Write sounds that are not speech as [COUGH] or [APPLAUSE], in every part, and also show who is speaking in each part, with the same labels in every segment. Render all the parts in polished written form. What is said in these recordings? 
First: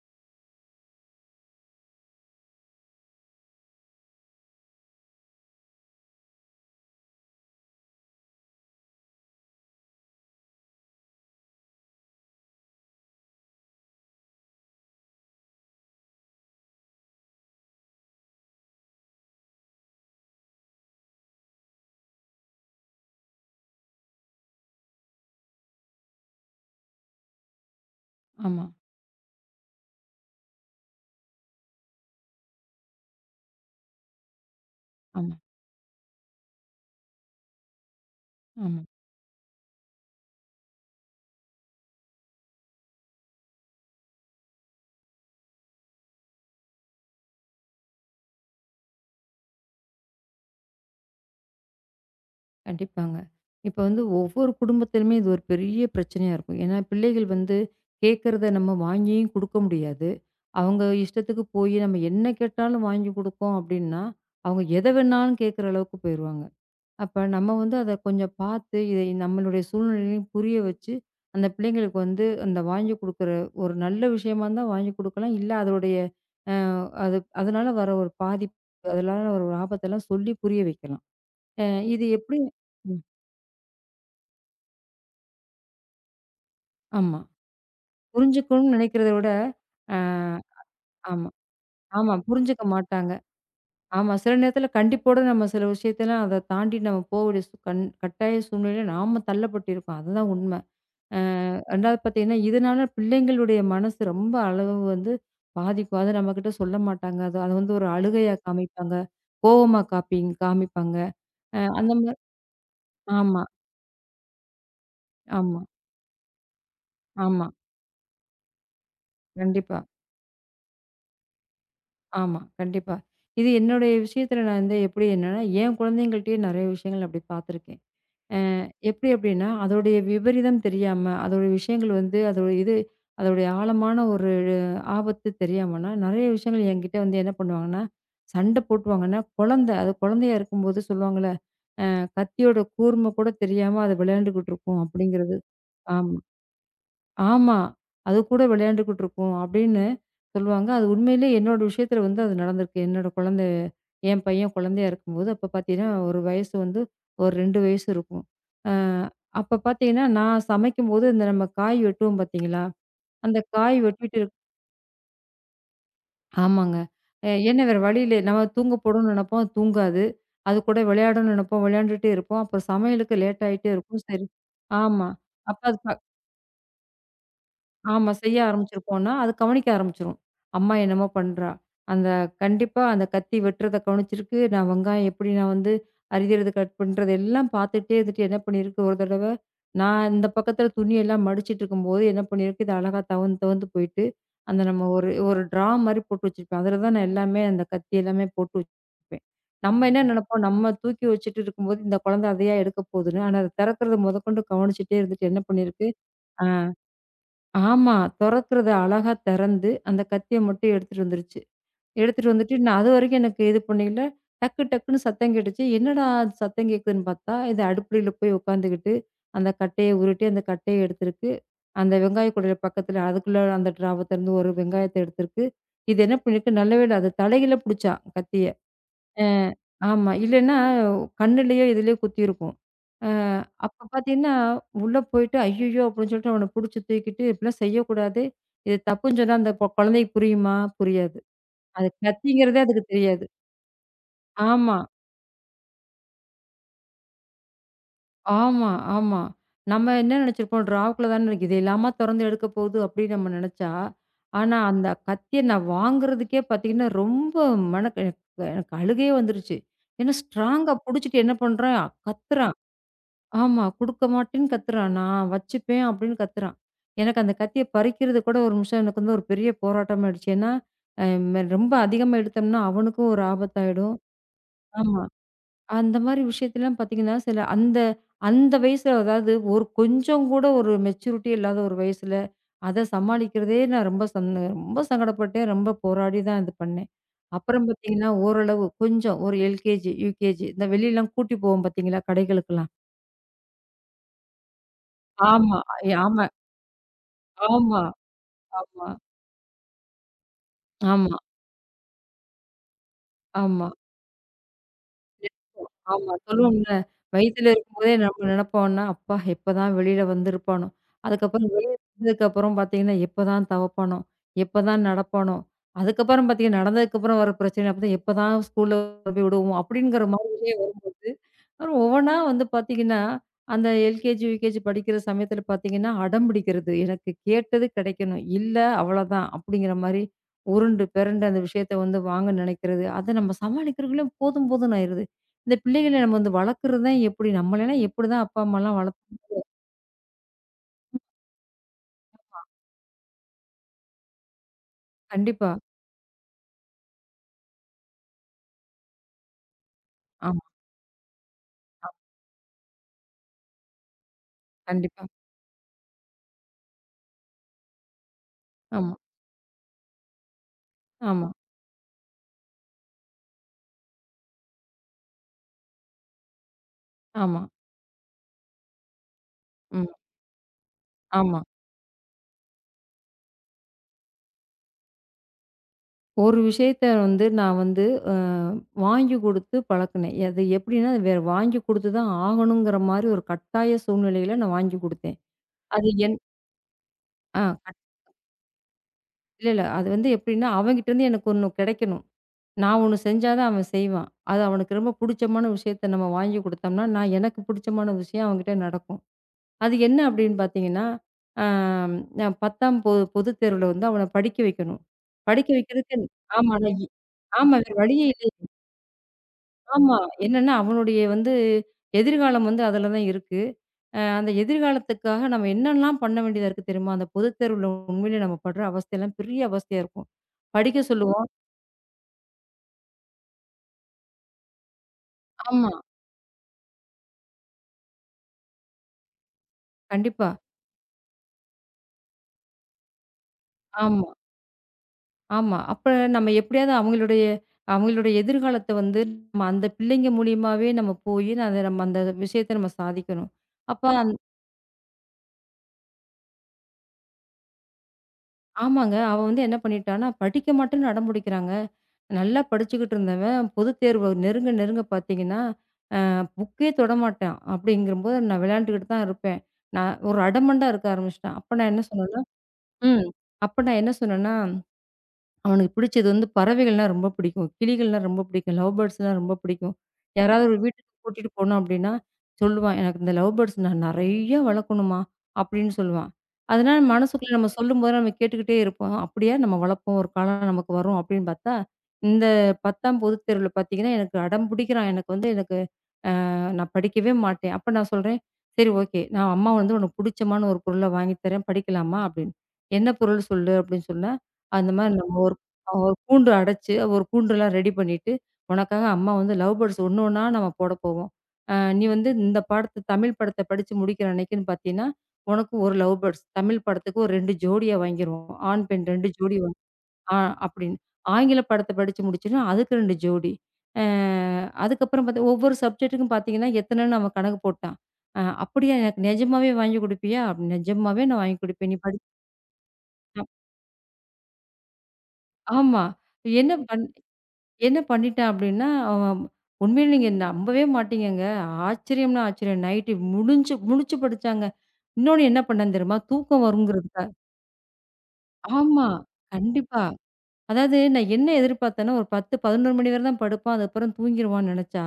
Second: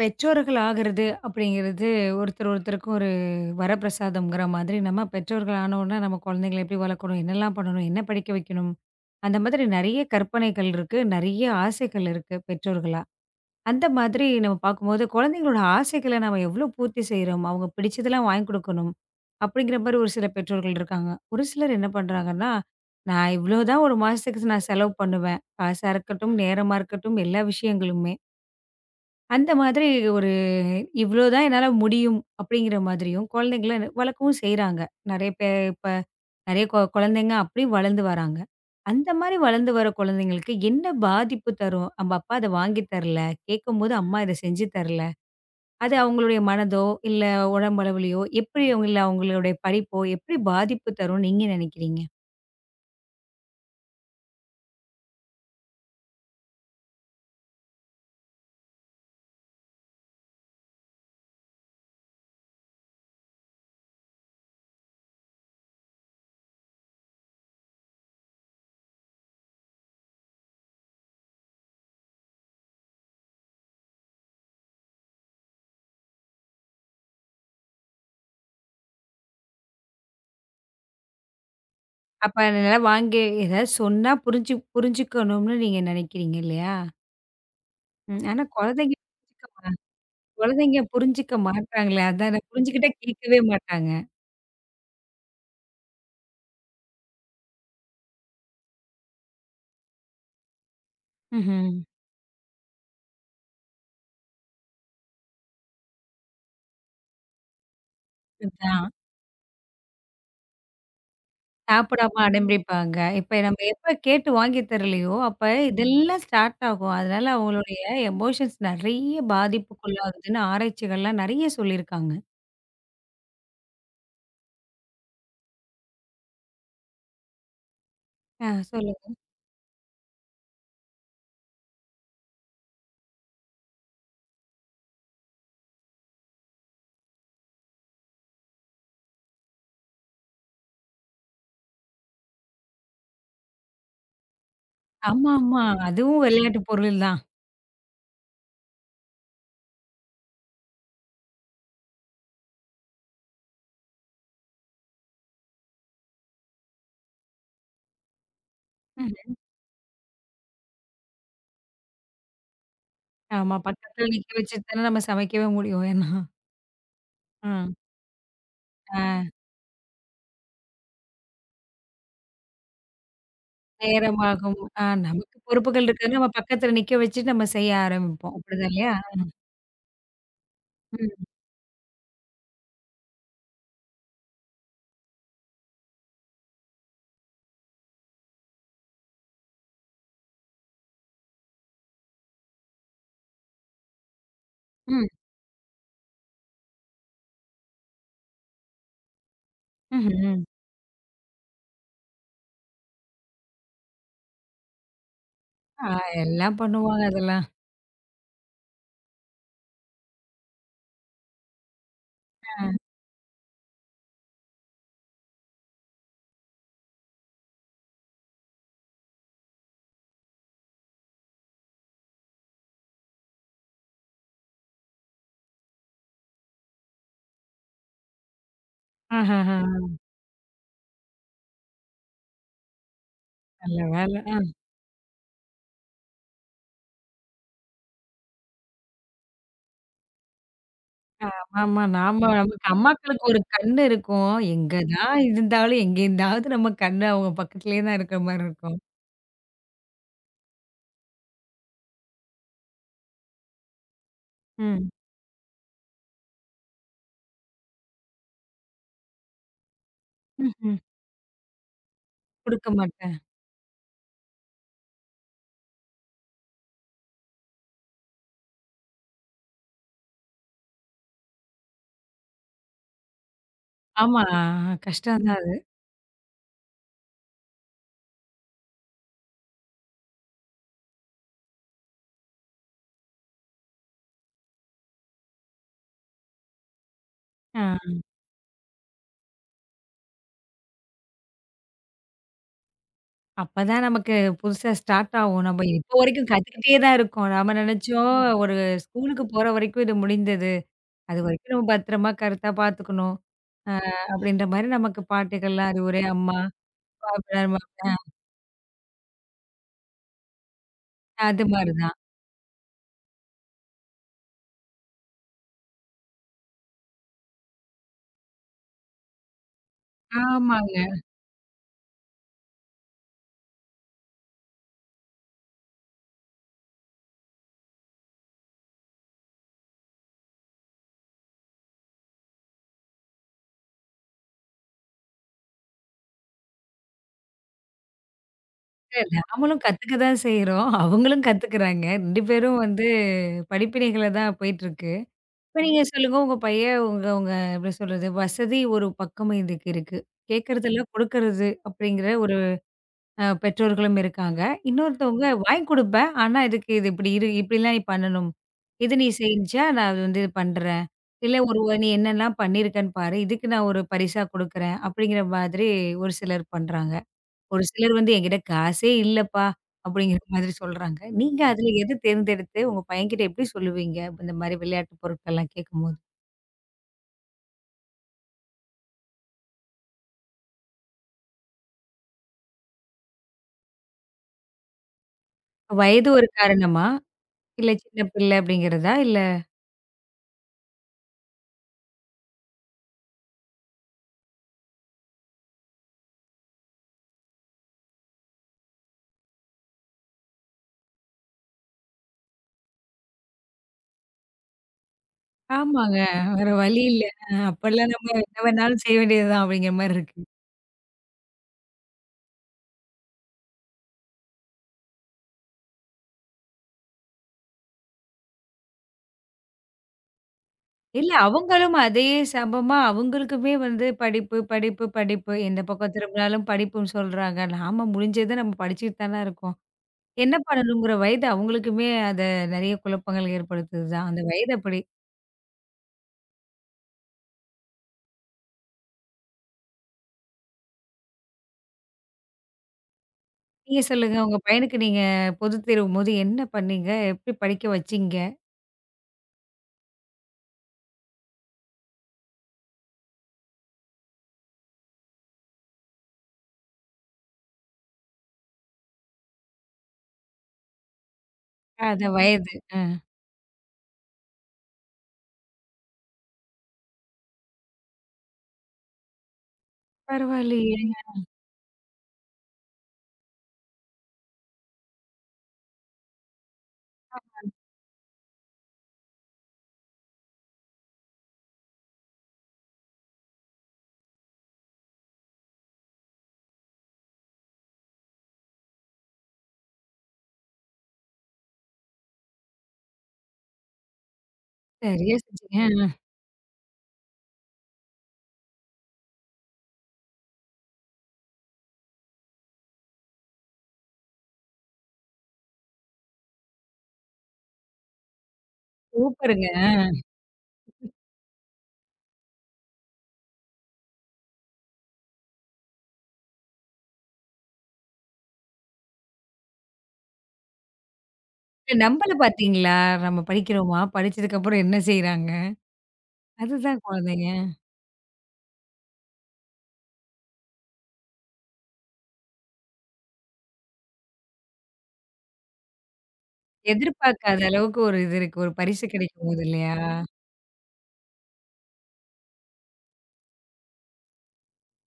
Speaker 1: பெற்றோர்கள் ஆகிறது அப்படிங்கிறது ஒருத்தர் ஒருத்தருக்கு ஒரு வரப்பிரசாதம்ங்கிற மாதிரி நம்ம பெற்றோர்கள் ஆனவுடனே நம்ம குழந்தைங்கள எப்படி வளர்க்கணும், என்னெல்லாம் பண்ணணும், என்ன படிக்க வைக்கணும். அந்த மாதிரி நிறைய கற்பனைகள் இருக்கு, நிறைய ஆசைகள் இருக்கு பெற்றோர்களா. அந்த மாதிரி நம்ம பார்க்கும்போது குழந்தைங்களோட ஆசைகளை நம்ம எவ்வளோ பூர்த்தி செய்கிறோம், அவங்க பிடிச்சதெல்லாம் வாங்கி கொடுக்கணும் அப்படிங்கிற மாதிரி ஒரு சில பெற்றோர்கள் இருக்காங்க. ஒரு சிலர் என்ன பண்ணுறாங்கன்னா, நான் இவ்வளோதான் ஒரு மாதத்துக்கு நான் செலவு பண்ணுவேன், காசாக இருக்கட்டும் நேரமாக இருக்கட்டும் எல்லா விஷயங்களுமே.
Speaker 2: ஆமா,
Speaker 1: அந்த மாதிரி ஒரு இவ்வளோதான் என்னால முடியும் அப்படிங்கிற மாதிரியும் குழந்தைங்கள வளர்க்கவும் செய்றாங்க. நெறைய
Speaker 2: ஆமா,
Speaker 1: இப்ப நெறைய குழந்தைங்க அப்படியே வளர்ந்து வராங்க.
Speaker 2: ஆமா.
Speaker 1: அந்த மாரி வளர்ந்து வர குழந்தைங்களுக்கு என்ன பாதிப்பு தரும்? "நம்ம அப்பா அத வாங்கி தரல. கேட்கும்போது அம்மா இத செஞ்சு தரல." அது அவங்களுடைய மனதோ, இல்ல உடம்பளவுலயோ, எப்படி அவங்க இல்ல அவங்களுடைய படிப்போ எப்படி பாதிப்பு தரும்னு நீங்க நினைக்கிறீங்க?
Speaker 2: கண்டிப்பாங்க. இப்ப வந்து ஒவ்வொரு குடும்பத்திலுமே இது ஒரு பெரிய பிரச்சனையா இருக்கும். ஏன்னா, பிள்ளைகள் வந்து கேட்கறத நம்ம வாங்கியும் குடுக்க முடியாது. அவங்க இஷ்டத்துக்கு போய் நம்ம என்ன கேட்டாலும் வாங்கி குடுத்தோம் அப்டின்னா, அவங்க எத வேணாலும் கேட்கற அளவுக்கு போயிருவாங்க. அப்ப நம்ம வந்து அத கொஞ்சம் பார்த்து, இதை நம்மளுடைய சூழ்நிலையும் புரிய வச்சு, அந்த பிள்ளைங்களுக்கு வந்து அந்த வாங்கி குடுக்குற ஒரு நல்ல விஷயமா இருந்தா வாங்கி குடுக்கலாம். இல்ல அதோடைய அது அதனால வர ஒரு பாதிப்பு, அதனால ஒரு ஆபத்தெல்லாம் சொல்லி புரிய வைக்கலாம். அ இது
Speaker 1: அப்ப
Speaker 2: எப்படி.
Speaker 1: அதனால
Speaker 2: ம்.
Speaker 1: வாங்கி ஏதாவது சொன்னா புரிஞ்சுக்கணும்னு நீங்க நினைக்கிறீங்க இல்லையா?
Speaker 2: ஆமா.
Speaker 1: ம். ஆனா
Speaker 2: புரிஞ்சுக்கணும்னு
Speaker 1: குழந்தைங்க
Speaker 2: நினைக்கிறத விட, அ
Speaker 1: குழந்தைங்க
Speaker 2: ஆமா,
Speaker 1: புரிஞ்சுக்க மாட்றாங்களே!
Speaker 2: ஆமா.
Speaker 1: அதான் நான்
Speaker 2: புரிஞ்சுக்க
Speaker 1: புரிஞ்சுக்கிட்டா
Speaker 2: மாட்டாங்க.
Speaker 1: கேட்கவே மாட்டாங்க.
Speaker 2: ஆமா. சில நேரத்தில கண்டிப்போட நம்ம சில விஷயத்தலாம் அத தாண்டி நம்ம போகக்கூடிய சு கண் கட்டாய சூழ்நிலையில நாம தள்ளப்பட்டிருக்கோம். அதுதான் உண்மை. அ
Speaker 1: ம்ஹ்ம்.
Speaker 2: 2வது பார்த்தீங்கன்னா, இதனால பிள்ளைங்களுடைய மனசு ரொம்ப அளவு வந்து பாதிக்கும். அத நம்மகிட்ட சொல்ல மாட்டாங்க. அது அத வந்து ஒரு அழுகையா
Speaker 1: அதான்.
Speaker 2: காமிப்பாங்க. கோவமா காமிப்பாங்க. அந்த
Speaker 1: சாப்பிடாம
Speaker 2: மாரி
Speaker 1: அடம்பிடிப்பாங்க. இப்ப
Speaker 2: ஆமா,
Speaker 1: நம்ம எப்ப கேட்டு வாங்கி தரலையோ, அப்ப
Speaker 2: ஆமா,
Speaker 1: இதெல்லாம் ஸ்டார்ட் ஆகும். அதனால
Speaker 2: ஆமா.
Speaker 1: அவங்களுடைய எமோஷன்ஸ் நெறைய
Speaker 2: கண்டிப்பா.
Speaker 1: பாதிப்புக்குள்ளாகுதுன்னு ஆராய்ச்சிகள்லாம் நெறைய சொல்லியிருக்காங்க.
Speaker 2: ஆமா. கண்டிப்பா. இது என்னுடைய விஷயத்துல நான் வந்து எப்படி என்னன்னா, என் குழந்தைங்கள்ட்டயே நெறைய விஷயங்கள் அப்படி பார்த்துருக்கேன்.
Speaker 1: ஆ, சொல்லுங்க.
Speaker 2: எப்படி அப்படின்னா, அதோடைய விபரீதம் தெரியாம, அதோடைய விஷயங்கள் வந்து அதோட இது அதோடைய ஆழமான ஒரு ஆபத்து தெரியாமன்னா, நெறைய விஷயங்கள் என்கிட்ட வந்து என்ன பண்ணுவாங்கன்னா, சண்டை போட்டுவாங்கன்னா, குழந்தை அது குழந்தையா இருக்கும்போது சொல்லுவாங்கல்ல, "கத்தியோட கூர்மை கூட தெரியாம அது விளையாண்டுகிட்டு இருக்கும்"
Speaker 1: ஆமா,
Speaker 2: அப்படிங்கிறது.
Speaker 1: ஆமா.
Speaker 2: ஆமா.
Speaker 1: அதுவும் விளையாட்டு பொருள் தான்.
Speaker 2: ஆமா. அது கூட விளையாண்டுக்கிட்டு இருக்கும் அப்படின்னு சொல்லுவாங்க. அது உண்மையிலேயே என்னோட விஷயத்துல வந்து அது நடந்திருக்கு. என் பையன் குழந்தையா இருக்கும்போது, அப்ப பார்த்தீங்கன்னா, ஒரு 2 வயசு இருக்கும். அ
Speaker 1: ம்ஹ்ம்.
Speaker 2: அப்ப பார்த்தீங்கன்னா, நான் சமைக்கும்போது இந்த நம்ம காய் வெட்டுவோம் பார்த்தீங்களா? அந்த
Speaker 1: ஆமா.
Speaker 2: காய்
Speaker 1: பக்கத்துல
Speaker 2: வெட்டிட்டு
Speaker 1: நிக்க
Speaker 2: இருக்
Speaker 1: வச்சுட்டு தானே நம்ம சமைக்கவே முடியும். ஏன்னா,
Speaker 2: ஆமாங்க. ஏன்னா
Speaker 1: ம்.
Speaker 2: வேற வழி இல்ல. நம்ம தூங்க
Speaker 1: ஆ
Speaker 2: போடணும்னு நெனைப்போம், தூங்காது. அது கூட விளையாடணும்னு நெனைப்போம், விளையாண்டுட்டே இருப்போம். அப்ப சமையலுக்கு லேட் ஆயிட்டே இருக்கும். சரி,
Speaker 1: நேரமாகும்.
Speaker 2: ஆமா.
Speaker 1: நமக்கு
Speaker 2: அப்ப அது
Speaker 1: பொறுப்புகள்
Speaker 2: ப
Speaker 1: இருக்குதுன்னு நம்ம பக்கத்துல நிக்க வச்சுட்டு நம்ம செய்ய
Speaker 2: ஆமா.
Speaker 1: ஆரம்பிப்போம்.
Speaker 2: செய்ய
Speaker 1: அப்படிதான் இல்லையா?
Speaker 2: ஆரம்பிச்சிருக்கோம்னா, அது கவனிக்க ஆரம்பிச்சுரும். அம்மா என்னமோ
Speaker 1: ம்,
Speaker 2: பண்றா. அந்த கண்டிப்பா அந்த கத்தி வெட்டுறத கவனிச்சிருக்கு. நான் வெங்காயம் எப்படி நான் வந்து அரிகிறது, கட் பண்றது எல்லாம் பார்த்துட்டே இருந்துட்டு என்ன பண்ணியிருக்கு ஒரு தடவ, நான் இந்த பக்கத்துல துணியெல்லாம் மடிச்சிட்டு இருக்கும்போது என்ன பண்ணியிருக்கு, இது அழகா தவந்து தவந்து போயிட்டு, அந்த நம்ம
Speaker 1: ம்.
Speaker 2: ஒரு ஒரு ட்ரா மாரி போட்டு வச்சிருப்பேன். அதுல தான் நான் எல்லாமே அந்த கத்தி எல்லாமே போட்டு வச்சுப்பேன். நம்ம என்ன
Speaker 1: ம்ஹ்ம்.
Speaker 2: நெனைப்போம், நம்ம தூக்கி வச்சுட்டு இருக்கும்போது, இந்த குழந்தை அதையா எடுக்க போகுதுன்னு. ஆனா, அத திறக்கிறது மொதற்கொண்டு கவனிச்சுட்டே இருந்துட்டு என்ன பண்ணியிருக்கு,
Speaker 1: ஆ
Speaker 2: ஆ.
Speaker 1: எல்லாம் பண்ணுவாங்க அதெல்லாம்.
Speaker 2: ஆமா. தொறக்கறத அழகா தெறந்து, அந்த கத்திய மட்டும் எடுத்துட்டு வந்துருச்சு. எடுத்துட்டு வந்துட்டு
Speaker 1: ஆ.
Speaker 2: நான் அதுவரைக்கும் எனக்கு இது பண்ணயில, டக்கு டக்குன்னு சத்தம் கேட்டுச்சு. என்னடா அது சத்தம் கேட்குதுன்னு பார்த்தா, இது அடுப்படியில போய் உட்காந்துக்கிட்டு, அந்த கட்டைய உருட்டி, அந்த கட்டைய எடுத்திருக்கு. அந்த வெங்காய குடையில பக்கத்துல அதுக்குள்ள அந்த டிராவ திறந்து ஒரு வெங்காயத்த எடுத்திருக்கு. இது என்ன பண்ணிருக்கு, நல்ல வேள அது தலைகீழ புடிச்சா, கத்திய. அ
Speaker 1: ஆஹஹா.
Speaker 2: ஆமா. இல்லன்னா கண்ணுலயோ, எதுலயோ குத்திருக்கும். அ அப்ப
Speaker 1: நல்ல வேல.
Speaker 2: பார்த்தீங்கன்னா,
Speaker 1: ஆ.
Speaker 2: உள்ள போயிட்டு "ஐய்யய்யோ!" அப்படின்னு சொல்லிட்டு அவன புடிச்சு தூக்கிட்டு, "இப்படிலாம் செய்யக்கூடாது. இது தப்புன்னு சொன்னா அந்த குழந்தைக்கு புரியுமா? புரியாது.
Speaker 1: ஆமா.
Speaker 2: அது
Speaker 1: நாம
Speaker 2: கத்திங்கிறதே
Speaker 1: நமக்கு
Speaker 2: அதுக்கு
Speaker 1: அம்மாக்களுக்கு
Speaker 2: தெரியாது."
Speaker 1: ஒரு கண்ணு இருக்கும். எங்க
Speaker 2: ஆமா,
Speaker 1: தான் இருந்தாலும் எங்கேருந்தாவது நம்ம கண்ணு அவங்க பக்கத்துலயே தான் இருக்கிற மாரி
Speaker 2: ஆமா,
Speaker 1: இருக்கும்.
Speaker 2: ஆமா. நம்ம என்ன நெனச்சிருப்போம், ட்ராவுக்குள்ள தான இருக்கு. இது எல்லாமா தொறந்து எடுக்க போகுது அப்படின்னு நம்ம நெனச்சா, ஆனா அந்த
Speaker 1: ம்.
Speaker 2: கத்திய நான் வாங்குறதுக்கே பார்த்தீங்கன்னா, ரொம்ப மனக் எனக்கு எனக்கு அழுகையே வந்துருச்சு. ஏன்னா ஸ்ட்ராங்கா
Speaker 1: ம்ஹ்ம்.
Speaker 2: புடிச்சுட்டு என்ன பண்றான், கத்துறான்.
Speaker 1: குடுக்க மாட்டேன்.
Speaker 2: ஆமா. குடுக்க மாட்டேன்னு கத்துறான். நான் வச்சுப்பேன் அப்படின்னு கத்துறான். எனக்கு அந்த கத்திய பறிக்கிறது கூட ஒரு நிமிஷம் எனக்கு வந்து ஒரு பெரிய போராட்டமா ஆயிடுச்சு. ஏன்னா, அ ரொம்ப அதிகமா எடுத்தோம்னா அவனுக்கும் ஒரு ஆபத்தாயிடும்.
Speaker 1: ஆமா.
Speaker 2: ஆமா.
Speaker 1: கஷ்டம் தான் அது.
Speaker 2: அந்த மாரி விஷயத்தலாம் பார்த்தீங்கன்னா, சில அந்த அந்த வயசுல அதாவது ஒரு கொஞ்சம் கூட ஒரு மெச்சூரிட்டி இல்லாத ஒரு வயசுல, அத சமாளிக்கிறதே நான் ரொம்ப சங்கடப்பட்டேன். ரொம்ப போராடி தான் இது பண்ணேன். அப்புறம்
Speaker 1: ஆ.
Speaker 2: பார்த்தீங்கன்னா, ஓரளவு கொஞ்சம் ஒரு எல்கேஜி, யுகேஜி இந்த வெளிலலாம் கூட்டி போவோம் பார்த்தீங்களா? கடைகளுக்கெல்லாம்.
Speaker 1: அப்பதான் நமக்கு புதுசா ஸ்டார்ட் ஆகும்.
Speaker 2: ஆமா.
Speaker 1: நம்ம
Speaker 2: ஐ-
Speaker 1: இப்போ
Speaker 2: ஆமா.
Speaker 1: வரைக்கும் கத்துக்கிட்டே தான் இருக்கோம். நாம
Speaker 2: ஆமா,
Speaker 1: நெனச்சோம் ஒரு
Speaker 2: ஆமா,
Speaker 1: ஸ்கூலுக்கு போற வரைக்கும் இது முடிந்தது.
Speaker 2: ஆமா,
Speaker 1: அது வரைக்கும் நம்ம பத்திரமா கருத்தா பார்த்துக்கணும்.
Speaker 2: ஆமா.
Speaker 1: அப்படின்ற மாரி நமக்கு
Speaker 2: நினைப்போம்.
Speaker 1: பாட்டுகள்லாம் அறிவுரை
Speaker 2: ஆமா.
Speaker 1: அம்மா
Speaker 2: சொல்லுவோம்ல.
Speaker 1: மாமனார்
Speaker 2: வயித்துல இருக்கும்போதே நம்ம நெனப்போம்ன்னா, அப்பா எப்பதான் வெளியில வந்திருப்பானோ?
Speaker 1: அது
Speaker 2: அதுக்கப்புறம்
Speaker 1: மாரி
Speaker 2: வெளிய
Speaker 1: தான்.
Speaker 2: வந்ததுக்கப்புறம் பார்த்தீங்கன்னா, எப்பதான் தவப்பானோ? எப்பதான் நடப்பானோ? அதுக்கப்புறம் பார்த்தீங்கன்னா, நடந்ததுக்கப்புறம் வர பிரச்சனை அப்பதான் எப்பதான் ஸ்கூல்ல கொண்டு போய் விடுவோம்? அப்படிங்கிற மாதிரி விஷயம்
Speaker 1: ஆமாங்க.
Speaker 2: வரும்போது, அப்புறம் ஒவ்வொன்னா வந்து பார்த்தீங்கன்னா, அந்த எல்கேஜி, யுகேஜி படிக்கிற சமயத்துல பார்த்தீங்கன்னா, அடம் பிடிக்கிறது. எனக்கு கேட்டது கிடைக்கணும். இல்ல அவ்வளதான் அப்படிங்கிற மாரி உருண்டு பெரண்டு அந்த விஷயத்த வந்து வாங்க நினைக்கிறது. அத நம்ம சமாளிக்கிறதுக்குள்ள போதும்ன்னு ஆயிருது. இந்த பிள்ளைகள நம்ம வந்து வளர்க்குறது தான் எப்படி நம்மளலாம் எப்படிதான் அப்பா, அம்மாலாம் வளர்த்
Speaker 1: இல்ல நாமளும் கத்துக்க தான் செய்றோம். அவங்களும் கத்துக்குறாங்க. 2 பேரும் வந்து படிப்பினைகள தான் போயிட்டுருக்கு.
Speaker 2: கண்டிப்பா.
Speaker 1: இப்ப நீங்க சொல்லுங்க, உங்க பையன் உங்க உங்க எப்படி சொல்றது? வசதி ஒரு பக்கம் இதுக்கு இருக்கு.
Speaker 2: ஆமா.
Speaker 1: கேட்கறதெல்லாம் கொடுக்கறது அப்படிங்கிற ஒரு பெற்றோர்களும் இருக்காங்க.
Speaker 2: கண்டிப்பா.
Speaker 1: இன்னொருத்தவங்க வாங்கி குடுப்பேன். ஆனா இதுக்கு இது இப்படி இப்படிலாம் நீ பண்ணணும். இது
Speaker 2: ஆமா,
Speaker 1: நீ செஞ்சா நான் அது வந்து இது பண்றேன்.
Speaker 2: ஆமா,
Speaker 1: இல்ல ஒரு நீ என்னெல்லாம் பண்ணியிருக்கன்னு பாரு. இதுக்கு நான் ஒரு பரிசா குடுக்குறேன். அப்படிங்கிற மாதிரி ஒரு சிலர் பண்றாங்க.
Speaker 2: ஆமா,
Speaker 1: ஒரு சிலர் வந்து என்கிட்ட காசே இல்லப்பா!
Speaker 2: ம்.
Speaker 1: அப்படிங்கிற மாதிரி சொல்றாங்க.
Speaker 2: ஆமா.
Speaker 1: நீங்க அதுல எத தேர்ந்தெடுத்து உங்க பையன்கிட்ட எப்படி சொல்லுவீங்க? இந்த மாரி விளையாட்டு பொருட்கள்லாம் கேட்கும்போது.
Speaker 2: ஒரு விஷயத்த வந்து நான் வந்து அ வாங்கி குடுத்து பழக்குனேன். அது எப்படின்னா, அது வேற வாங்கி குடுத்து தான் ஆகணுங்கிற மாரி ஒரு கட்டாய சூழ்நிலையில நான் வாங்கி குடுத்தேன். அது
Speaker 1: வயது
Speaker 2: என்
Speaker 1: ஒரு காரணமா?
Speaker 2: ஆ
Speaker 1: இல்ல
Speaker 2: கட்
Speaker 1: சின்ன பிள்ளை அப்படிங்கிறதா? இல்ல
Speaker 2: இல்ல. அது வந்து எப்படின்னா, அவன்கிட்டருந்து எனக்கு ஒண்ணு கிடைக்கணும். நான் ஒண்ணு செஞ்சா தான் அவன் செய்வான். அது அவனுக்கு ரொம்ப புடிச்சமான விஷயத்த நம்ம வாங்கி குடுத்தோம்னா, நான் எனக்கு புடிச்சமான விஷயம் அவன்கிட்ட நடக்கும். அது என்ன அப்படின்னு பார்த்தீங்கன்னா, ஆம், அ 10ஆம் பொ பொதுத் தேர்வுல வந்து அவன படிக்க வைக்கணும். படிக்க வைக்கிறதுக்கு
Speaker 1: ஆமாங்க. வேற
Speaker 2: ஆமா நான்
Speaker 1: வழி
Speaker 2: இ
Speaker 1: இல்ல.
Speaker 2: ஆமா, வேற
Speaker 1: அப்பல்லாம்
Speaker 2: வழியே
Speaker 1: நம்ம என்ன
Speaker 2: இல்லையே.
Speaker 1: வேணாலும் செய்ய வேண்டியது தான் அப்படிங்கிற மாரி
Speaker 2: ஆமா.
Speaker 1: இருக்கு.
Speaker 2: என்னன்னா அவனுடைய வந்து எதிர்காலம் வந்து அதுல தான் இருக்கு. அந்த எதிர்காலத்துக்காக நம்ம என்னெல்லாம் பண்ண வேண்டியதா இருக்கு தெரியுமா? அந்த பொதுத் தேர்வுல உண்மையிலேயே நம்ம படுற அவஸ்தைலாம் பெரிய அவஸ்தையா இருக்கும். படிக்க
Speaker 1: இல்ல
Speaker 2: சொல்லுவோம்.
Speaker 1: அவங்களும் அதே சமமா அவங்களுக்குமே வந்து படிப்பு, படிப்பு, படிப்பு. எந்த
Speaker 2: ஆமா.
Speaker 1: பக்கம் திரும்பினாலும் படிப்புன்னு சொல்றாங்க. நாம முடிஞ்சத நம்ம படிச்சுட்டு தானே இருக்கோம்.
Speaker 2: கண்டிப்பா.
Speaker 1: என்ன பண்ணணுங்கிற வயது அவங்களுக்குமே அது நெறைய குழப்பங்கள் ஏற்படுத்துது
Speaker 2: ஆமா.
Speaker 1: தான். அந்த வயது அப்படி.
Speaker 2: ஆமா. அப்ப நம்ம எப்படியாவது அவங்களுடைய அவங்களுடைய எதிர்காலத்த வந்து நம்ம அந்த பிள்ளைங்க மூலியமாவே நம்ம போயி அத நம்ம அந்த விஷயத்த நம்ம சாதிக்கணும்.
Speaker 1: நீங்க
Speaker 2: அப்ப அந்
Speaker 1: சொல்லுங்க உங்க பையனுக்கு நீங்க பொதுத் தேர்வும்போது என்ன பண்ணீங்க? எப்படி படிக்க வச்சீங்க?
Speaker 2: ஆமாங்க. அவ வந்து என்ன பண்ணிட்டான்னா, படிக்க மாட்டேன்னு அடம் புடிக்கிறாங்க. நல்லா படிச்சுக்கிட்டு இருந்தவன் பொதுத் தேர்வு நெருங்க நெருங்க பார்த்தீங்கன்னா, நான் புக்கே தொடமாட்டான். அப்படிங்கிறபோது நான் விளையாண்டுகிட்டு தான் இருப்பேன். நான் ஒரு அடமண்டா இருக்க ஆரம்பிச்சுட்டான். அப்ப நான் என்ன
Speaker 1: அந்த
Speaker 2: சொன்னேன்னா
Speaker 1: வயது. அ.
Speaker 2: ம். அப்ப நான் என்ன சொன்னேன்னா, அவனுக்கு பிடிச்சது வந்து பறவைகள்னா ரொம்ப பிடிக்கும். கிளிகள்னா ரொம்ப பிடிக்கும். லவ் பேர்ட்ஸ்னா ரொம்ப பிடிக்கும். யாராவது ஒரு
Speaker 1: பரவாயில்லையே!
Speaker 2: வீட்டுக்கு கூட்டிட்டு போனோம் அப்படின்னா, சொல்லுவான். "எனக்கு இந்த லவ் பேர்ட்ஸ் நான் நெறைய வளர்க்கணும்மா" அப்படின்னு சொல்லுவான். அதனால மனசுக்குள்ள நம்ம சொல்லும்போது நம்ம கேட்டுக்கிட்டே இருப்போம். அப்படியா நம்ம வளர்ப்போம். ஒரு காலம் நமக்கு வரும் அப்படின்னு பார்த்தா, இந்த 10ஆம் பொதுத் தேர்வுல பார்த்தீங்கன்னா, எனக்கு அடம் பிடிக்கிறான். எனக்கு வந்து எனக்கு நான் படிக்கவே மாட்டேன். அப்ப நான் சொல்றேன், "சரி ஓகே. நான் அம்மா வந்து உனக்கு புடிச்சமான ஒரு பொருள வாங்கி தரேன். படிக்கலாமா?" அப்படின்னு. "என்ன பொருள் சொல்லு?" அப்படின்னு சொன்னேன். அந்த மாரி
Speaker 1: சரியா
Speaker 2: நம்ம ஒரு
Speaker 1: செஞ்சீங்க.
Speaker 2: ஒரு
Speaker 1: அ.
Speaker 2: கூண்டு அடைச்சு, ஒரு கூண்டுலாம் ரெடி பண்ணிட்டு, உனக்காக அம்மா வந்து லவ் பேர்ட்ஸ் ஒண்ணு ஒண்ணா நம்ம போட போவோம். நீ வந்து இந்த பாடத்த தமிழ் படத்த படிச்சு முடிக்கிற அன்னைக்குன்னு பார்த்தீன்னா, உனக்கு ஒரு லவ் பேர்ட்ஸ். தமிழ் படத்துக்கு ஒரு 2 ஜோடியா வாங்கிருவோம். ஆண், பெண் 2 ஜோடி
Speaker 1: சூப்பருங்க.
Speaker 2: வாங்கிருவோம். ஆ அப்படின்னு. ஆங்கில படத்த படிச்சு முடிச்சோன்னா, அதுக்கு 2 ஜோடி. அ அதுக்கப்புறம் பாத்தா, ஒவ்வொரு சப்ஜெக்ட்டுக்கும் பாத்தீங்கன்னா, எத்தனைன்னு அவன் கணக்கு போட்டான். "அப்படியா எனக்கு நிஜமாவே வாங்கி குடுப்பியா?" அப்படின்னு. "நிஜமாவே நான் வாங்கி குடுப்பேன். நீ படிச்சா."
Speaker 1: நம்பள பார்த்தீங்களா? நம்ம படிக்கிறோமா? படிச்சதுக்கப்புறம் என்ன செய்றாங்க?
Speaker 2: ஆமா. என்ன
Speaker 1: அதுதான்
Speaker 2: பண்
Speaker 1: குழந்தைங்க.
Speaker 2: என்ன பண்ணிட்டான் அப்படின்னா, அவன் உண்மையில நீங்க நம்பவே மாட்டீங்கங்க. ஆச்சரியம்னா ஆச்சரியம். நைட்டு முழிச்சு படிச்சாங்க. இன்னொன்னு என்ன பண்ணான் தெரியுமா? தூக்கம் வருங்கிறதுக்காக
Speaker 1: எதிர்பார்க்காத அளவுக்கு ஒரு இது இருக்கு. ஒரு பரிசு
Speaker 2: ஆமா.
Speaker 1: கிடைக்கும்போது இல்லையா?
Speaker 2: கண்டிப்பா. அதாவது நான் என்ன எதிர்பார்த்தேன்னா, ஒரு 10, 11 மணி வரை தான் படுப்பான். அதுக்கப்புறம் தூங்கிருவான்னு நெனச்சா,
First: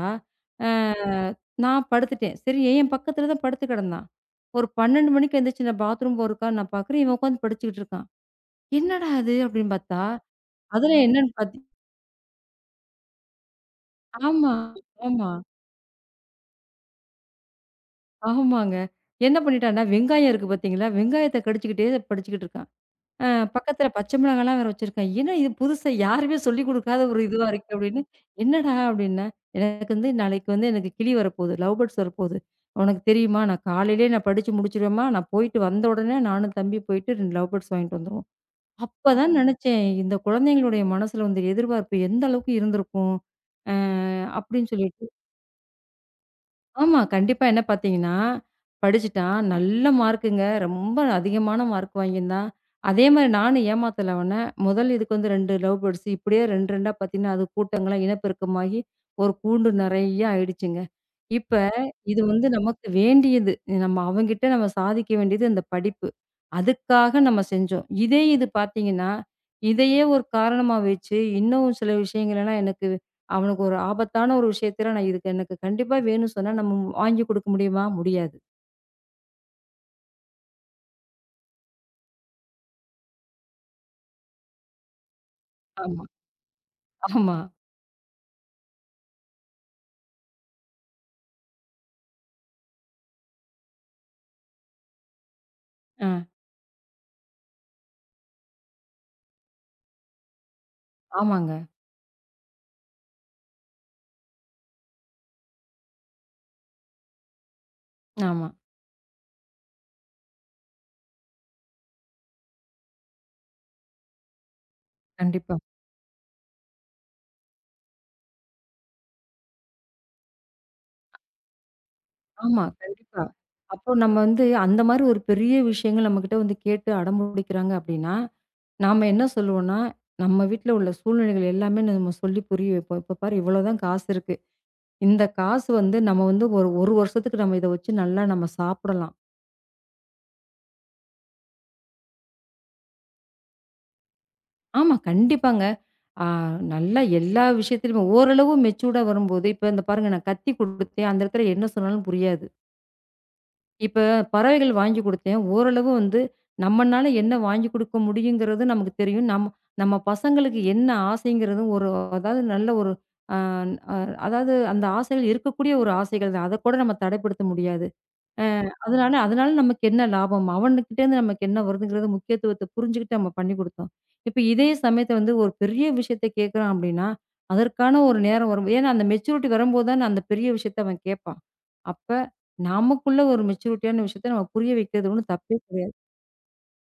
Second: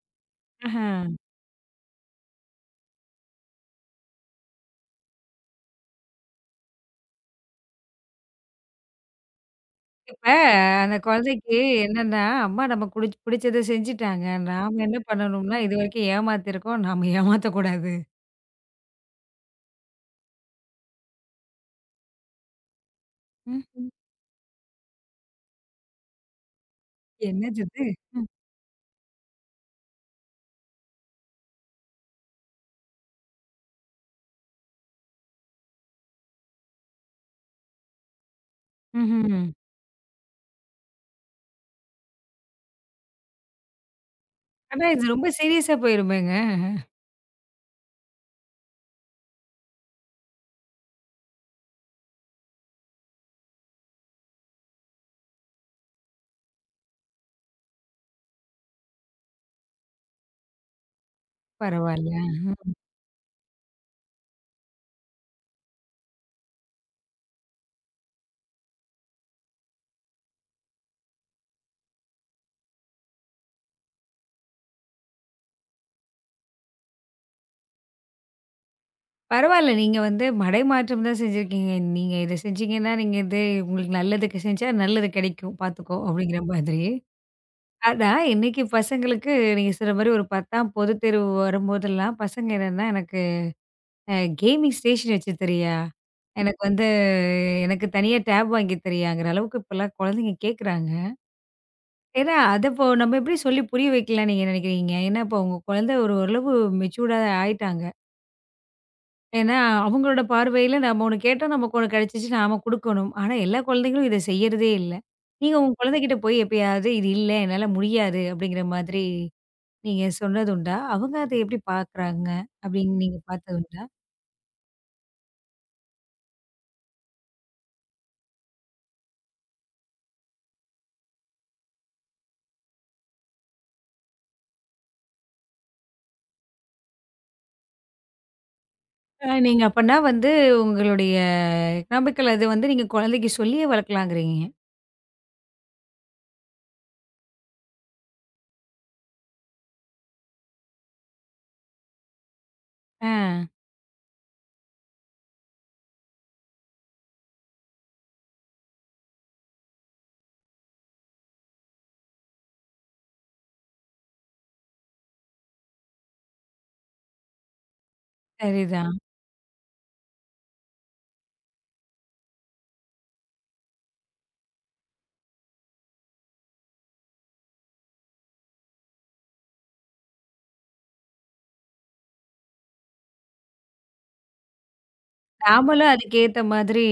Speaker 2: அ
Speaker 1: ஆஹா.
Speaker 2: ம். நான் படுத்துட்டேன். சரி என் பக்கத்துல தான் படுத்து கிடந்தான். ஒரு 12 மணிக்கு எந்திரிச்சு நான் பாத்ரூம் போறதுக்காக நான் பாக்குறேன், இவன் உட்காந்து படிச்சுக்கிட்டு இருக்கான். "என்னடா இது?" அப்படின்னு பார்த்தா,
Speaker 1: இப்ப அந்த
Speaker 2: அதுல என்னன்னு
Speaker 1: குழந்தைக்கு
Speaker 2: பாத்தி
Speaker 1: என்னன்னா, அம்மா நமக்கு புடிச்சத செஞ்சுட்டாங்க.
Speaker 2: ஆமா,
Speaker 1: நாம என்ன
Speaker 2: ஆமா,
Speaker 1: பண்ணணும்னா, இதுவரைக்கும் ஏமாத்திருக்கோம். நாம ஏமாத்தக்கூடாது.
Speaker 2: ஆமாங்க. என்ன பண்ணிட்டான்னா, வெங்காயம் இருக்கு பாத்தீங்களா? வெங்காயத்த கடிச்சுக்கிட்டே படிச்சுக்கிட்டு இருக்கான். அ
Speaker 1: ம்.
Speaker 2: பக்கத்துல
Speaker 1: ம்.
Speaker 2: பச்சை மிளகாலாம் வேற வச்சிருக்கேன். ஏன்னா இது புதுசா யாருமே சொல்லிக் குடுக்காத ஒரு இதுவா
Speaker 1: என்னது
Speaker 2: இருக்கே
Speaker 1: இது?
Speaker 2: அப்படின்னு.
Speaker 1: ம்.
Speaker 2: என்னடா அப்படின்னேன். எனக்கு வந்து நாளைக்கு வந்து எனக்கு கிளி வரப்போகுது. லவ் பேர்ட்ஸ் வரப்போகுது. உனக்கு தெரியுமா? நான் காலையிலேயே நான் படிச்சு முடிச்சுருவேம்மா. நான் போயிட்டு வந்த உடனே நானும் தம்பி போயிட்டு 2 லவ் பேர்ட்ஸ் வாங்கிட்டு வந்துருவோம். அப்பதான்
Speaker 1: ம்ஹ்ம்.
Speaker 2: நினைச்சேன், இந்த குழந்தைங்களுடைய மனசுல வந்து எதிர்பார்ப்பு எந்த அளவுக்கு இருந்திருக்கும். அ அப்படின்னு
Speaker 1: ஆனா
Speaker 2: சொல்லிட்டு.
Speaker 1: இது ரொம்ப சீரியஸா போயிருமேங்க.
Speaker 2: ஆமா. கண்டிப்பா என்ன பார்த்தீங்கன்னா, படிச்சுட்டான். நல்ல மார்க்குங்க. ரொம்ப அதிகமான மார்க் வாங்கியிருந்தான். அதே மாரி நானும் ஏமாத்தல அவன. முதல் இதுக்கு வந்து 2 லவ் பேர்ட்ஸ் இப்படியே 2, 2 பார்த்தீங்கன்னா, அது கூட்டங்களா இனப்பெருக்கமாகி ஒரு கூண்டு நெறைய ஆயிடுச்சுங்க. இப்ப
Speaker 1: பரவால்ல.
Speaker 2: இது வந்து நமக்கு வேண்டியது. நம்ம அவங்கிட்ட நம்ம சாதிக்க வேண்டியது அந்த படிப்பு. அதுக்காக நம்ம செஞ்சோம். இதே இது பார்த்தீங்கன்னா, இதையே ஒரு காரணமா வச்சு இன்னும் சில விஷயங்கள்லாம் எனக்கு அவனுக்கு ஒரு ஆபத்தான ஒரு விஷயத்துல நான் இதுக்கு எனக்கு கண்டிப்பா வேணும்னு சொன்னா நம்ம வாங்கி குடுக்க முடியுமா? முடியாது.
Speaker 1: பரவால்ல. நீங்க வந்து மடைமாற்றம் தான் செஞ்சிருக்கீங்க. நீங்க இத செஞ்சீங்கன்னா, நீங்க இது உங்களுக்கு நல்லதுக்கு செஞ்சா நல்லது கிடைக்கும். பார்த்துக்கோ
Speaker 2: ஆமா,
Speaker 1: அப்படிங்கிற மாதிரி.
Speaker 2: ஆமா.
Speaker 1: ஆனா, இன்னைக்கு பசங்களுக்கு நீங்க சொல்ற மாரி ஒரு 10ஆம் பொதுத் தேர்வு வரும்போதெல்லாம் பசங்க என்னன்னா, எனக்கு அ கேமிங் ஸ்டேஷன் வச்சு தரியா?
Speaker 2: ஆ,
Speaker 1: எனக்கு வந்து எனக்கு தனியா டேப் வாங்கி தரியாங்கிற அளவுக்கு இப்பலாம் குழந்தைங்க கேட்குறாங்க.
Speaker 2: ஆமாங்க.
Speaker 1: ஏன்னா, அத இப்போ நம்ம எப்படி சொல்லி புரிய வைக்கலாம்ன்னு நீங்க நினைக்கிறீங்க? ஏன்னா, இப்போ உங்க குழந்தை ஒரு ஓரளவு மெச்சூர்டா ஆயிட்டாங்க.
Speaker 2: ஆமா.
Speaker 1: ஏன்னா, அவங்களோட பார்வையில நம்ம ஒண்ணு கேட்டா நமக்கு ஒண்ணு கிடைச்சிச்சு நாம குடுக்கணும். ஆனா, எல்லா குழந்தைகளும் இத செய்யறதே இல்ல. நீங்க
Speaker 2: கண்டிப்பா.
Speaker 1: உங்க குழந்தைகிட்ட போய் எப்பயாவது இது இல்ல என்னால முடியாது அப்படிங்கிற மாதிரி நீங்க சொன்னது உண்டா? அவங்க அத எப்படி பார்க்குறாங்க
Speaker 2: ஆமா,
Speaker 1: அப்படின்னு நீங்க
Speaker 2: கண்டிப்பா.
Speaker 1: பார்த்தது உண்டா?
Speaker 2: அப்போ நம்ம வந்து அந்த மாரி ஒரு பெரிய விஷயங்கள் நம்மகிட்ட வந்து கேட்டு அடம்பிடிக்கிறாங்க அப்டின்னா நாம என்ன சொல்லுவோம்னா, நம்ம வீட்ல உள்ள சூழ்நிலைகள் எல்லாமே நம்ம சொல்லி புரிய வைப்போம். "இப்ப பாரு இவ்வளோதான் காசு இருக்கு. இந்த காசு வந்து நம்ம வந்து ஒரு 1 வருஷத்துக்கு நம்ம இத வச்சு நல்லா நம்ம சாப்பிடலாம்."
Speaker 1: நீங்க அப்பன்னா வந்து உங்களுடைய எக்கனாமிக்கல் அது வந்து நீங்க குழந்தைக்கு சொல்லியே வளர்க்கலாங்கிறீங்க.
Speaker 2: ஆமா, கண்டிப்பாங்க. ஆ நல்லா எல்லா விஷயத்திலுமே ஓரளவு மெச்சூர்டா வரும்போது இப்ப இந்த பாருங்க நான் கத்தி குடுத்தேன். அந்த இடத்துல என்ன சொன்னாலும் புரியாது.
Speaker 1: ஆ
Speaker 2: இப்ப பறவைகள் வாங்கி குடுத்தேன். ஓரளவு வந்து நம்மனால என்ன வாங்கி குடுக்க முடியுங்கிறது நமக்கு தெரியும். நம்ம நம்ம பசங்களுக்கு என்ன ஆசைங்கிறதும் ஒரு அதாவது நல்ல ஒரு அ அ அதாவது அந்த ஆசைகள் இருக்கக்கூடிய ஒரு ஆசைகள் தான். அதக்கூட நம்ம தடைப்படுத்த முடியாது.
Speaker 1: சரிதான்.
Speaker 2: அதனால அதனால நமக்கு என்ன லாபம்? அவனுகிட்டேருந்து நமக்கு என்ன வருதுங்கிறத முக்கியத்துவத்த புரிஞ்சுகிட்டு நம்ம பண்ணி குடுத்தோம். இப்ப இதே சமயத்த வந்து ஒரு பெரிய விஷயத்த கேட்குறான் அப்டின்னா, அதற்கான ஒரு நேரம் வரும். ஏன்னா அந்த மெச்சூரிட்டி வரும்போது தான அந்த பெரிய விஷயத்த அவன் கேட்பான். அப்ப நமக்குள்ள ஒரு மெச்சூரிட்டியான விஷயத்த நம்ம புரிய வைக்கிறது ஒண்ணும் தப்பே
Speaker 1: நாமளும்
Speaker 2: கிடையாது.
Speaker 1: அதுக்கேத்த மாதிரி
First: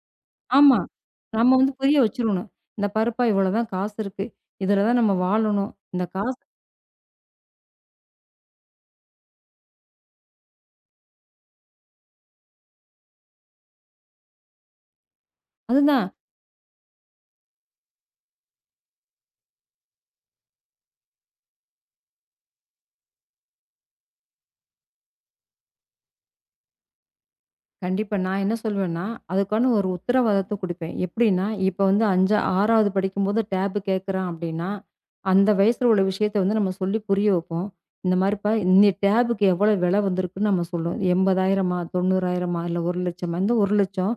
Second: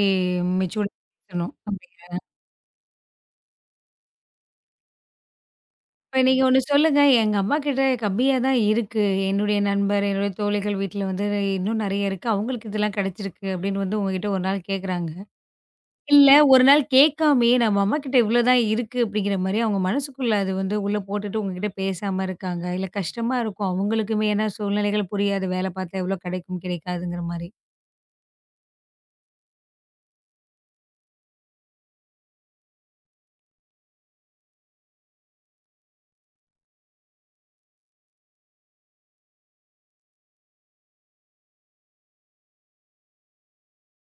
Speaker 2: ஆமா.
Speaker 1: மெச்சூர்டா பேசணும்.
Speaker 2: நம்ம வந்து
Speaker 1: அப்படி
Speaker 2: புரிய வச்சுரணும். இந்த பாருப்பா இவ்வளோதான் காசு இருக்கு. இதுல தான் நம்ம வாழணும். இந்த
Speaker 1: இப்ப நீங்க
Speaker 2: காசு
Speaker 1: ஒண்ணு சொல்லுங்க, எங்க அம்மாகிட்ட கம்மியா தான் இருக்கு. என்னுடைய நண்பர், என்னுடைய தோழிகள் வீட்ல வந்து இன்னும் நெறைய இருக்கு. அவங்களுக்கு இதெல்லாம் கிடைச்சிருக்கு அப்படின்னு வந்து உங்ககிட்ட ஒரு நாள் கேட்குறாங்க.
Speaker 2: அதுதான்.
Speaker 1: இல்ல ஒரு நாள் கேட்காமயே நம்ம அம்மாகிட்ட இவ்வளோதான் இருக்கு அப்படிங்கிற மாரி அவங்க மனசுக்குள்ள அது வந்து உள்ள போட்டுட்டு உங்ககிட்ட பேசாம இருக்காங்க. இல்ல கஷ்டமா இருக்கும் அவங்களுக்குமே, ஏன்னா சூழ்நிலைகள் புரியாது. வேலை பார்த்தா எவ்வளோ கிடைக்கும் கிடைக்காதுங்கிற மாரி.
Speaker 2: கண்டிப்பா. நான் என்ன சொல்வேன்னா, அதுக்கான ஒரு உத்தரவாதத்த குடுப்பேன். எப்படின்னா, இப்ப வந்து 5 6வது படிக்கும்போது டேப் கேட்குறான் அப்படின்னா, அந்த வயசுல உள்ள விஷயத்த வந்து நம்ம சொல்லி புரிய வைப்போம். இந்த மாரிப்பா இந்த டேபுக்கு எவ்வளோ விலை வந்திருக்குன்னு நம்ம சொல்லுவோம். 80,000, 90,000 இல்ல 1,00,000. இந்த 1,00,000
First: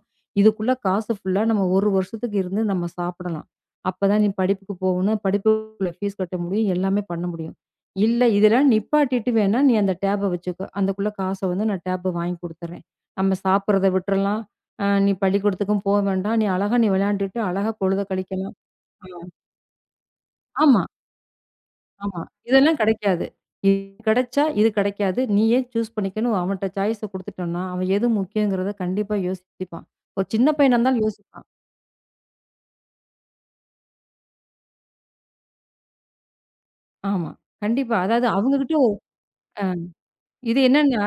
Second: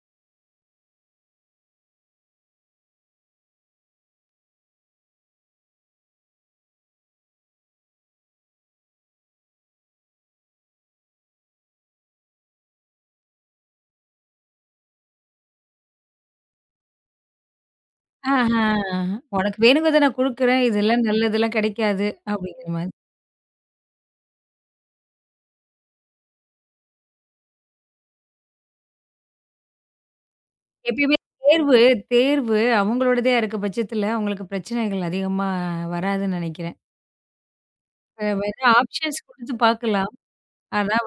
Speaker 2: இதுக்குள்ள காசு ஃபுல்லா நம்ம 1 வருஷத்துக்கு இருந்து நம்ம சாப்பிடலாம். அப்பதான் நீ படிப்புக்கு போகணும். படிப்புக்குள்ள ஃபீஸ் கட்ட முடியும். எல்லாமே பண்ண முடியும். இல்ல இதெல்லாம் நிப்பாட்டிட்டு வேணா நீ அந்த டேப வச்சுக்கோ. அதுக்குள்ள காச வந்து நான் டேப் வாங்கி குடுத்துறேன். நம்ம சாப்பிடுறத விட்டுறலாம். நீ பள்ளிக்கூடத்துக்கும் போ வேண்டாம். நீ அழகா நீ விளையாண்டுட்டு அழகா பொழுத கழிக்கலாம்.
Speaker 1: ஆஹா,
Speaker 2: ஆ.
Speaker 1: உனக்கு வேணுங்கிறத நான் குடுக்குறேன்.
Speaker 2: ஆமா,
Speaker 1: இதெல்லாம் நல்லதெல்லாம் கிடைக்காது
Speaker 2: ஆமா.
Speaker 1: அப்படிங்கிற
Speaker 2: இதெல்லாம்
Speaker 1: மாரி.
Speaker 2: கிடைக்காது. இது கிடைச்சா, இது கிடைக்காது. நீயே சூஸ் பண்ணிக்கணும். அவன்ட்ட சாய்ஸ குடுத்துட்டோம்னா, அவன் எது முக்கியங்கிறத கண்டிப்பா யோசிப்பான். ஒரு சின்ன பையனா இருந்தாலும்
Speaker 1: எப்பயுமே
Speaker 2: யோசிப்பான்.
Speaker 1: தேர்வு தேர்வு அவங்களோடதா இருக்க பட்சத்துல அவங்களுக்கு பிரச்சனைகள் அதிகமா வராதுன்னு நினைக்கிறேன்.
Speaker 2: ஆமா. கண்டிப்பா. அதாவது
Speaker 1: வேற
Speaker 2: அவங்ககிட்ட ஒரு
Speaker 1: ஆப்ஷன்ஸ் குடுத்து
Speaker 2: அ
Speaker 1: பார்க்கலாம்.
Speaker 2: இது
Speaker 1: அதான்
Speaker 2: என்னன்னா,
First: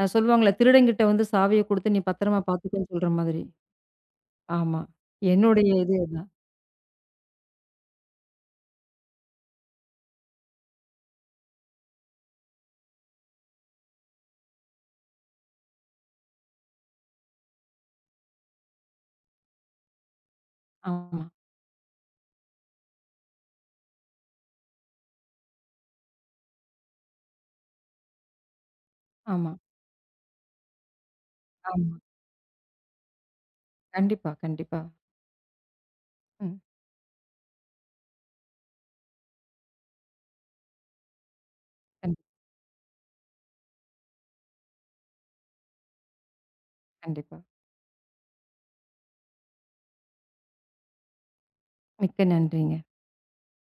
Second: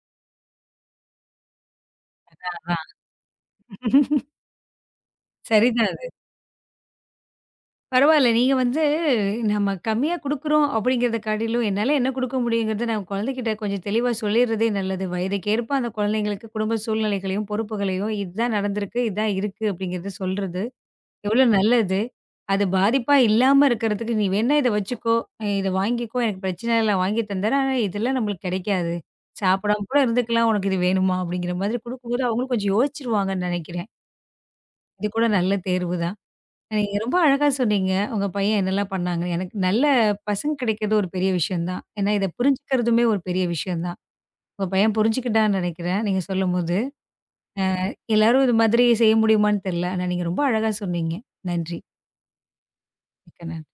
Speaker 2: சொல்லுவாங்கள்ல, திருடன்கிட்ட வந்து சாவிய குடுத்து நீ பத்திரமா பார்த்துக்கோன்னு
Speaker 1: வரான்.
Speaker 2: சொல்ற மாதிரி.
Speaker 1: [LAUGHS]
Speaker 2: ஆமா. என்னுடைய
Speaker 1: சரிதான்
Speaker 2: இது
Speaker 1: அது.
Speaker 2: அதான்.
Speaker 1: பரவால்ல. நீங்க வந்து நம்ம கம்மியா குடுக்குறோம் அப்படிங்கிறத காட்டிலும், என்னால என்ன குடுக்க முடியுங்கிறத நான் குழந்தைகிட்ட கொஞ்சம் தெளிவா சொல்லிர்றதே நல்லது. வயதுக்கேற்ப அந்த குழந்தைங்களுக்கு குடும்ப சூழ்நிலைகளையும், பொறுப்புகளையும் இதுதான் நடந்திருக்கு, இதான் இருக்கு அப்படிங்கிறத சொல்றது,
Speaker 2: ஆமா,
Speaker 1: எவ்வளோ நல்லது. அது பாதிப்பா இல்லாம இருக்கிறதுக்கு, "நீ வேணா இத வச்சுக்கோ, இத வாங்கிக்கோ, எனக்கு பிரச்சனை இல்ல, வாங்கி தந்துர்றேன். ஆனா இதெல்லாம் நம்மளுக்கு கிடைக்காது.
Speaker 2: ஆமா,
Speaker 1: சாப்பிடாம கூட இருந்துக்கலாம். உனக்கு இது வேணுமா?" அப்படிங்கிற மாதிரி
Speaker 2: ஆமா.
Speaker 1: குடுக்கும்போது, அவங்களும் கொஞ்சம் யோசிச்சுருவாங்கன்னு நெனைக்கிறேன்.
Speaker 2: கண்டிப்பா, கண்டிப்பா.
Speaker 1: இது கூட நல்ல தேர்வு தான்.
Speaker 2: ம்.
Speaker 1: நீங்க ரொம்ப அழகா சொன்னீங்க. உங்க பையன் என்னலாம் பண்ணாங்க. எனக்கு நல்ல பசங்க கிடைக்கிறது ஒரு பெரிய விஷயம் தான். ஏன்னா,
Speaker 2: கண்டிப்
Speaker 1: இத புரிஞ்சுக்கிறதுமே ஒரு பெரிய விஷயம் தான். உங்க பையன் புரிஞ்சுக்கிட்டான்னு நெனைக்கிறேன், நீங்க சொல்லும்போது.
Speaker 2: கண்டிப்பா.
Speaker 1: எல்லாரும் இது மாதிரி செய்ய முடியுமான்னு தெரியல. ஆனா, நீங்க ரொம்ப அழகா சொன்னீங்க. நன்றி.
Speaker 2: மிக்க நன்றிங்க.
Speaker 1: மிக்க நன்றி.